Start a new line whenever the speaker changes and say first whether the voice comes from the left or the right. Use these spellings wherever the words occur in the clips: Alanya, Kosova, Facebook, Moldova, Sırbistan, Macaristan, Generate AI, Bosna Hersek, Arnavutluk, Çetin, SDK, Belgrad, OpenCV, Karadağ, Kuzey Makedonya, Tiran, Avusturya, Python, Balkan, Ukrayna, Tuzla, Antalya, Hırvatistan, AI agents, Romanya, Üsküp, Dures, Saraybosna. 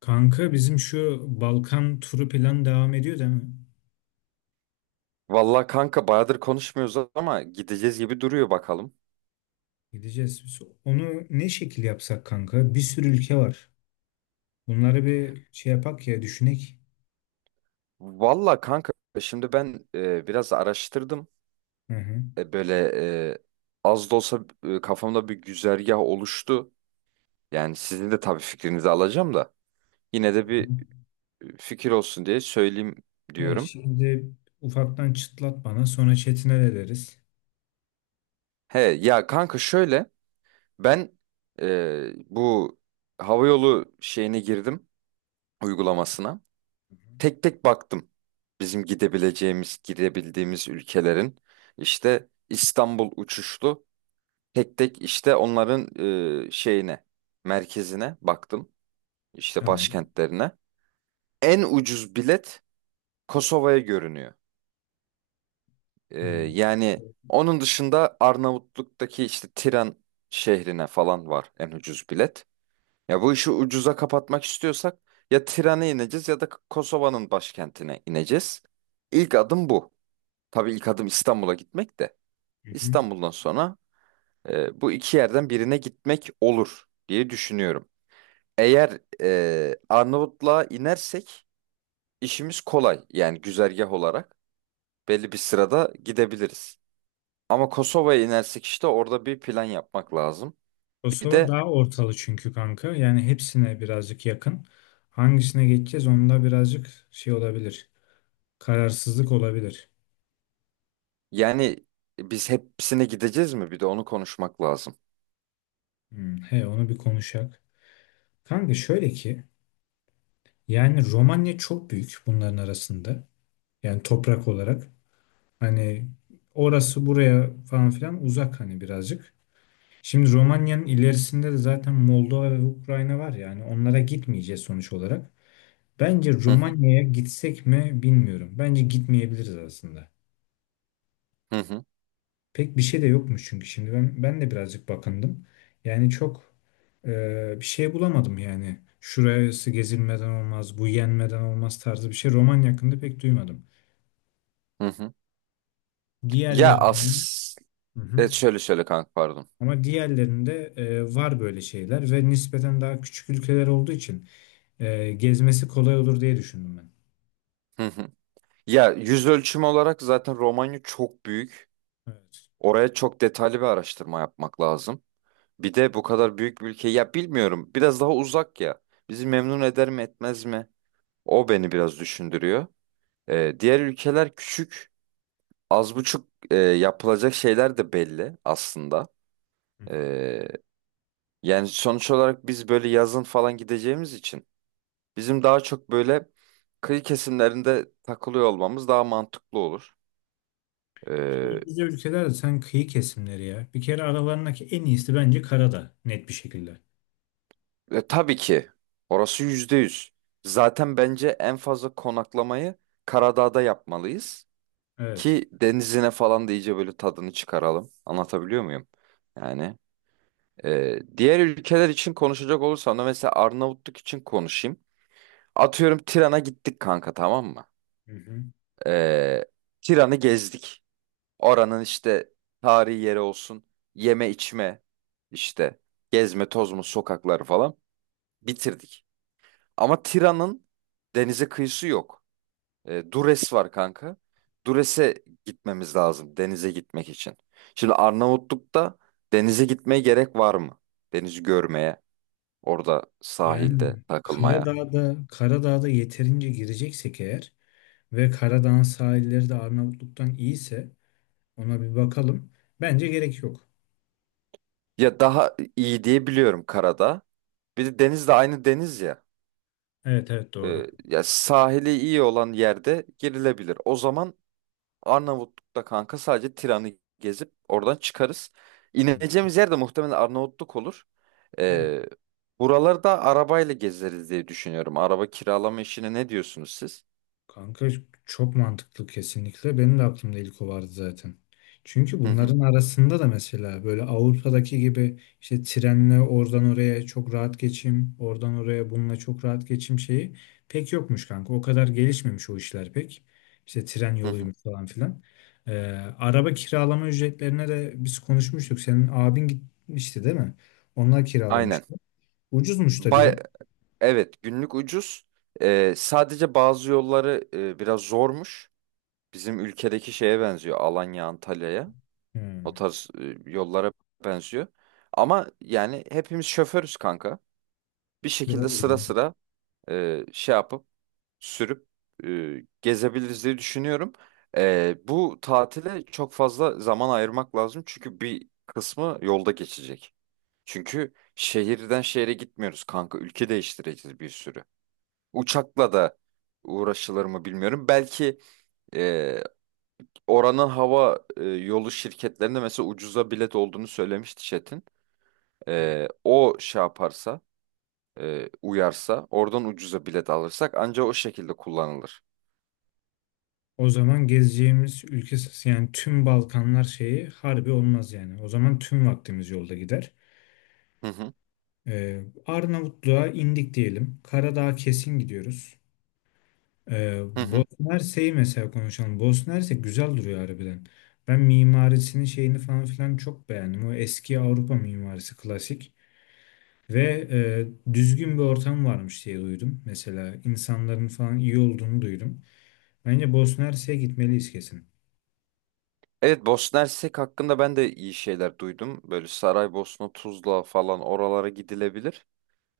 left: Kanka bizim şu Balkan turu plan devam ediyor değil mi?
right: Vallahi kanka bayağıdır konuşmuyoruz ama gideceğiz gibi duruyor bakalım.
left: Gideceğiz biz. Onu ne şekil yapsak kanka? Bir sürü ülke var. Bunları bir şey yapak ya düşünek.
right: Vallahi kanka, şimdi ben biraz araştırdım.
left: Hı hı.
right: Böyle, e, az da olsa, kafamda bir güzergah oluştu. Yani sizin de tabii fikrinizi alacağım da. Yine de
left: Hı hı.
right: bir fikir olsun diye söyleyeyim
left: Evet,
right: diyorum.
left: şimdi ufaktan çıtlat bana sonra Çetin'e de deriz.
right: He ya kanka, şöyle ben bu havayolu şeyine girdim, uygulamasına.
left: Hı hı.
right: Tek tek baktım. Bizim gidebileceğimiz, gidebildiğimiz ülkelerin işte İstanbul uçuşlu, tek tek işte onların şeyine, merkezine baktım. İşte
left: Tamam.
right: başkentlerine. En ucuz bilet Kosova'ya görünüyor. E,
left: Hı.
right: yani onun dışında Arnavutluk'taki işte Tiran şehrine falan var en ucuz bilet. Ya bu işi ucuza kapatmak istiyorsak ya Tiran'a ineceğiz ya da Kosova'nın başkentine ineceğiz. İlk adım bu. Tabii ilk adım İstanbul'a gitmek de;
left: Hı hı.
right: İstanbul'dan sonra bu iki yerden birine gitmek olur diye düşünüyorum. Eğer Arnavutluğa inersek, işimiz kolay, yani güzergah olarak belli bir sırada gidebiliriz. Ama Kosova'ya inersek, işte orada bir plan yapmak lazım. Bir
left: Kosova
right: de
left: daha ortalı çünkü kanka. Yani hepsine birazcık yakın. Hangisine geçeceğiz onda birazcık şey olabilir. Kararsızlık olabilir.
right: yani biz hepsine gideceğiz mi? Bir de onu konuşmak lazım.
left: Hı. He onu bir konuşak. Kanka şöyle ki, yani Romanya çok büyük bunların arasında. Yani toprak olarak. Hani orası buraya falan filan uzak hani birazcık. Şimdi Romanya'nın ilerisinde de zaten Moldova ve Ukrayna var, yani onlara gitmeyeceğiz sonuç olarak. Bence
right: Hı hı,
left: Romanya'ya gitsek mi bilmiyorum. Bence gitmeyebiliriz aslında.
right: hı hı.
left: Pek bir şey de yokmuş çünkü şimdi ben de birazcık bakındım. Yani çok bir şey bulamadım yani. Şurası gezilmeden olmaz, bu yenmeden olmaz tarzı bir şey Romanya hakkında pek duymadım.
right: Hı hı. Ya,
left: Diğerlerinin. Hı hı.
right: şöyle kanka, pardon.
left: Ama diğerlerinde var böyle şeyler ve nispeten daha küçük ülkeler olduğu için gezmesi kolay olur diye düşündüm ben.
right: Hı hı. Ya, yüz ölçümü olarak zaten Romanya çok büyük.
left: Evet.
right: Oraya çok detaylı bir araştırma yapmak lazım. Bir de bu kadar büyük bir ülke, ya bilmiyorum biraz daha uzak ya. Bizi memnun eder mi etmez mi? O beni biraz düşündürüyor. Diğer ülkeler küçük, az buçuk, yapılacak şeyler de belli aslında.
left: Hı hı.
right: Ee, yani sonuç olarak biz böyle yazın falan gideceğimiz için, bizim daha çok böyle kıyı kesimlerinde takılıyor olmamız daha mantıklı olur. Ee,
left: ki bize ülkeler de sen kıyı kesimleri ya. Bir kere aralarındaki en iyisi bence Karadağ net bir şekilde.
right: Tabii ki. Orası yüzde yüz. Zaten bence en fazla konaklamayı Karadağ'da yapmalıyız.
left: Evet.
right: Ki denizine falan da iyice böyle tadını çıkaralım. Anlatabiliyor muyum? Yani diğer ülkeler için konuşacak olursam da, mesela Arnavutluk için konuşayım. Atıyorum Tiran'a gittik kanka, tamam mı?
left: Hı hı.
right: E, Tiran'ı gezdik. Oranın işte tarihi yeri olsun, yeme içme işte, gezme tozma, sokakları falan bitirdik. Ama Tira'nın denize kıyısı yok. Dures var kanka. Dures'e gitmemiz lazım denize gitmek için. Şimdi Arnavutluk'ta denize gitmeye gerek var mı? Denizi görmeye, orada sahilde
left: Yani
right: takılmaya.
left: Karadağ'da yeterince gireceksek eğer ve Karadağ'ın sahilleri de Arnavutluk'tan iyiyse ona bir bakalım. Bence gerek yok.
right: Ya daha iyi diye biliyorum karada. Bir de deniz de aynı deniz ya.
left: Evet, evet, doğru.
right: Ya sahili iyi olan yerde girilebilir. O zaman Arnavutluk'ta kanka sadece Tiran'ı gezip oradan çıkarız.
left: Hı.
right: İneceğimiz yer de muhtemelen Arnavutluk olur.
left: Evet.
right: Ee, Buralarda arabayla gezeriz diye düşünüyorum. Araba kiralama işine ne diyorsunuz siz?
left: Kanka çok mantıklı kesinlikle. Benim de aklımda ilk o vardı zaten. Çünkü
right: Hı hı,
left: bunların arasında da mesela böyle Avrupa'daki gibi işte trenle oradan oraya çok rahat geçim, oradan oraya bununla çok rahat geçim şeyi pek yokmuş kanka. O kadar gelişmemiş o işler pek. İşte tren
right: hı hı.
left: yoluymuş falan filan. Ee, Araba kiralama ücretlerine de biz konuşmuştuk. Senin abin gitmişti değil mi? Onlar
right: Aynen.
left: kiralamıştı. Ucuzmuş da diyor.
right: Bay evet, günlük ucuz. Sadece bazı yolları biraz zormuş. Bizim ülkedeki şeye benziyor. Alanya, Antalya'ya. O
left: Hmm.
right: tarz yollara benziyor. Ama yani hepimiz şoförüz kanka. Bir şekilde
left: Doğru.
right: sıra sıra şey yapıp, sürüp, e, gezebiliriz diye düşünüyorum. Bu tatile çok fazla zaman ayırmak lazım, çünkü bir kısmı yolda geçecek. Çünkü şehirden şehre gitmiyoruz kanka. Ülke değiştireceğiz bir sürü. Uçakla da uğraşılır mı bilmiyorum. Belki e, oranın hava yolu şirketlerinde mesela ucuza bilet olduğunu söylemişti Çetin. O şey yaparsa, uyarsa, oradan ucuza bilet alırsak, ancak o şekilde kullanılır.
left: O zaman gezeceğimiz ülke, yani tüm Balkanlar şeyi harbi olmaz yani. O zaman tüm vaktimiz yolda gider.
right: Hı hı.
left: Arnavutluğa indik diyelim. Karadağ'a kesin gidiyoruz.
right: Hı hı.
left: Bosna Hersek'i mesela konuşalım. Bosna Hersek güzel duruyor harbiden. Ben mimarisinin şeyini falan filan çok beğendim. O eski Avrupa mimarisi klasik. Ve düzgün bir ortam varmış diye duydum. Mesela insanların falan iyi olduğunu duydum. Bence Bosna Hersek'e gitmeliyiz kesin.
right: Evet, Bosna Hersek hakkında ben de iyi şeyler duydum. Böyle Saraybosna, Tuzla falan, oralara gidilebilir.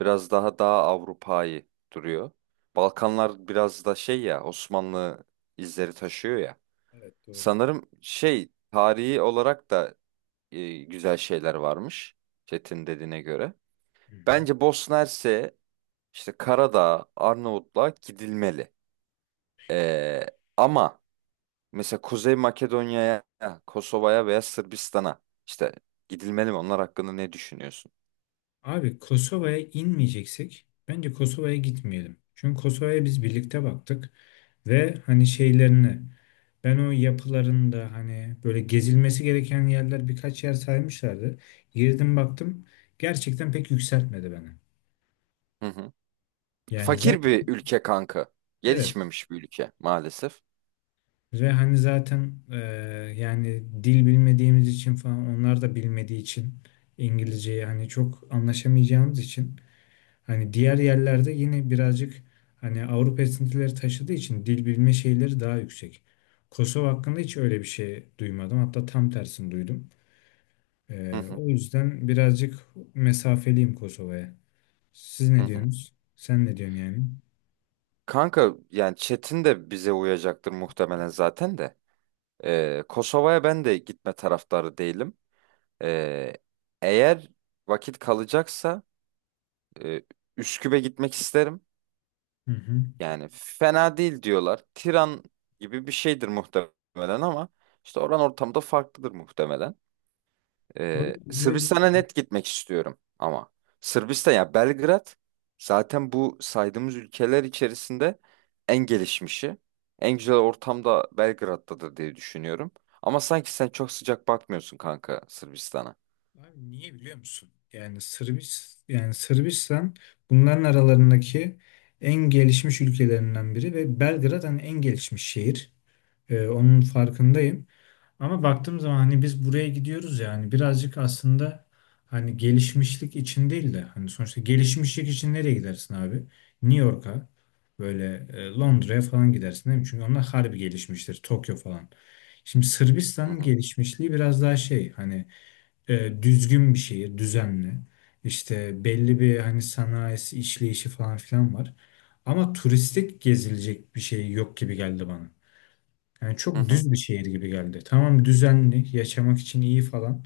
right: Biraz daha Avrupa'yı duruyor. Balkanlar biraz da şey, ya Osmanlı izleri taşıyor ya.
left: Evet, doğru.
right: Sanırım şey, tarihi olarak da güzel şeyler varmış, Çetin dediğine göre.
left: Hı hı.
right: Bence Bosna Hersek'e, işte Karadağ, Arnavutluğa gidilmeli. Ee, ama mesela Kuzey Makedonya'ya, Kosova'ya veya Sırbistan'a işte gidilmeli mi? Onlar hakkında ne düşünüyorsun?
left: Abi Kosova'ya inmeyeceksek bence Kosova'ya gitmeyelim. Çünkü Kosova'ya biz birlikte baktık ve hani şeylerini ben o yapılarında hani böyle gezilmesi gereken yerler birkaç yer saymışlardı. Girdim baktım gerçekten pek yükseltmedi beni.
right: Hı hı.
left: Yani
right: Fakir bir
left: zaten
right: ülke kanka.
left: evet
right: Gelişmemiş bir ülke maalesef.
left: ve hani zaten yani dil bilmediğimiz için falan, onlar da bilmediği için, İngilizceyi hani çok anlaşamayacağımız için, hani diğer yerlerde yine birazcık hani Avrupa esintileri taşıdığı için dil bilme şeyleri daha yüksek. Kosova hakkında hiç öyle bir şey duymadım. Hatta tam tersini duydum.
right: Hı hı.
left: O yüzden birazcık mesafeliyim Kosova'ya. Siz
right: Hı
left: ne
right: hı.
left: diyorsunuz? Sen ne diyorsun yani?
right: Kanka yani, Çetin de bize uyacaktır muhtemelen zaten de. Kosova'ya ben de gitme taraftarı değilim. Ee, Eğer vakit kalacaksa, e, Üsküp'e gitmek isterim.
left: Hı hı.
right: Yani fena değil diyorlar. Tiran gibi bir şeydir muhtemelen, ama işte oran ortamda farklıdır muhtemelen.
left: O ne.
right: Sırbistan'a net gitmek istiyorum ama. Sırbistan, ya Belgrad zaten bu saydığımız ülkeler içerisinde en gelişmişi. En güzel ortamda Belgrad'dadır diye düşünüyorum. Ama sanki sen çok sıcak bakmıyorsun kanka Sırbistan'a.
left: Abi niye biliyor musun? Yani Sırbistan bunların aralarındaki en gelişmiş ülkelerinden biri ve Belgrad hani en gelişmiş şehir. Onun farkındayım. Ama baktığım zaman hani biz buraya gidiyoruz yani birazcık aslında, hani gelişmişlik için değil de, hani sonuçta gelişmişlik için nereye gidersin abi? New York'a, böyle Londra'ya falan gidersin değil mi? Çünkü onlar harbi gelişmiştir. Tokyo falan. Şimdi
right: Hı
left: Sırbistan'ın
right: hı.
left: gelişmişliği biraz daha şey hani, düzgün bir şehir, düzenli. İşte belli bir hani sanayisi, işleyişi falan filan var. Ama turistik gezilecek bir şey yok gibi geldi bana. Yani
right: Hı
left: çok
right: hı.
left: düz bir şehir gibi geldi. Tamam, düzenli, yaşamak için iyi falan.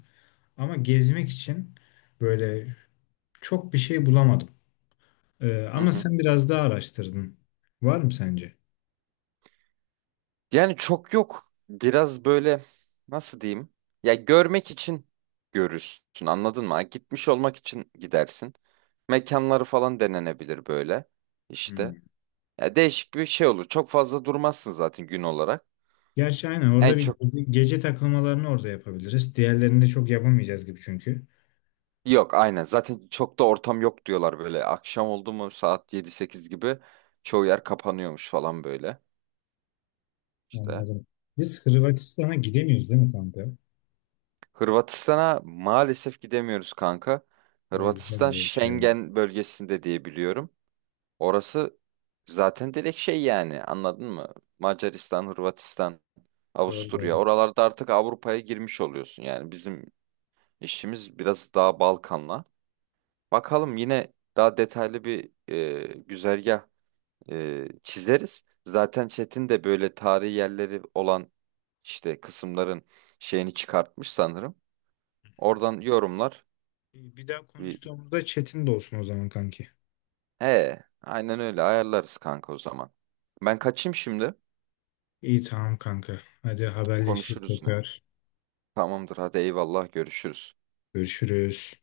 left: Ama gezmek için böyle çok bir şey bulamadım.
right: Hı
left: Ama
right: hı.
left: sen biraz daha araştırdın. Var mı sence?
right: Yani çok yok. Biraz böyle, nasıl diyeyim? Ya, görmek için görürsün, anladın mı? Gitmiş olmak için gidersin. Mekanları falan denenebilir böyle, işte.
left: Hmm.
right: Ya, değişik bir şey olur. Çok fazla durmazsın zaten gün olarak.
left: Gerçi aynen
right: En
left: orada bir
right: çok
left: bir gece takılmalarını orada yapabiliriz. Diğerlerini de çok yapamayacağız gibi çünkü.
right: yok, aynen. Zaten çok da ortam yok diyorlar böyle. Akşam oldu mu saat 7-8 gibi, çoğu yer kapanıyormuş falan böyle. İşte,
left: Anladım. Biz Hırvatistan'a gidemiyoruz değil mi kanka?
right: Hırvatistan'a maalesef gidemiyoruz kanka.
left: Orada güzel
right: Hırvatistan
left: bir şey var.
right: Schengen bölgesinde diye biliyorum. Orası zaten direkt şey, yani, anladın mı? Macaristan, Hırvatistan,
left: Doğru,
right: Avusturya,
left: doğru.
right: oralarda artık Avrupa'ya girmiş oluyorsun. Yani bizim işimiz biraz daha Balkan'la. Bakalım, yine daha detaylı bir güzergah çizeriz. Zaten Çetin de böyle tarihi yerleri olan işte kısımların şeyini çıkartmış sanırım. Oradan yorumlar.
left: Bir daha
right: Bir...
left: konuştuğumuzda Çetin de olsun o zaman kanki.
right: He, aynen öyle ayarlarız kanka o zaman. Ben kaçayım şimdi.
left: İyi, tamam kanka. Hadi, haberleşiriz
right: Konuşuruz yine.
left: tekrar.
right: Tamamdır, hadi eyvallah, görüşürüz.
left: Görüşürüz.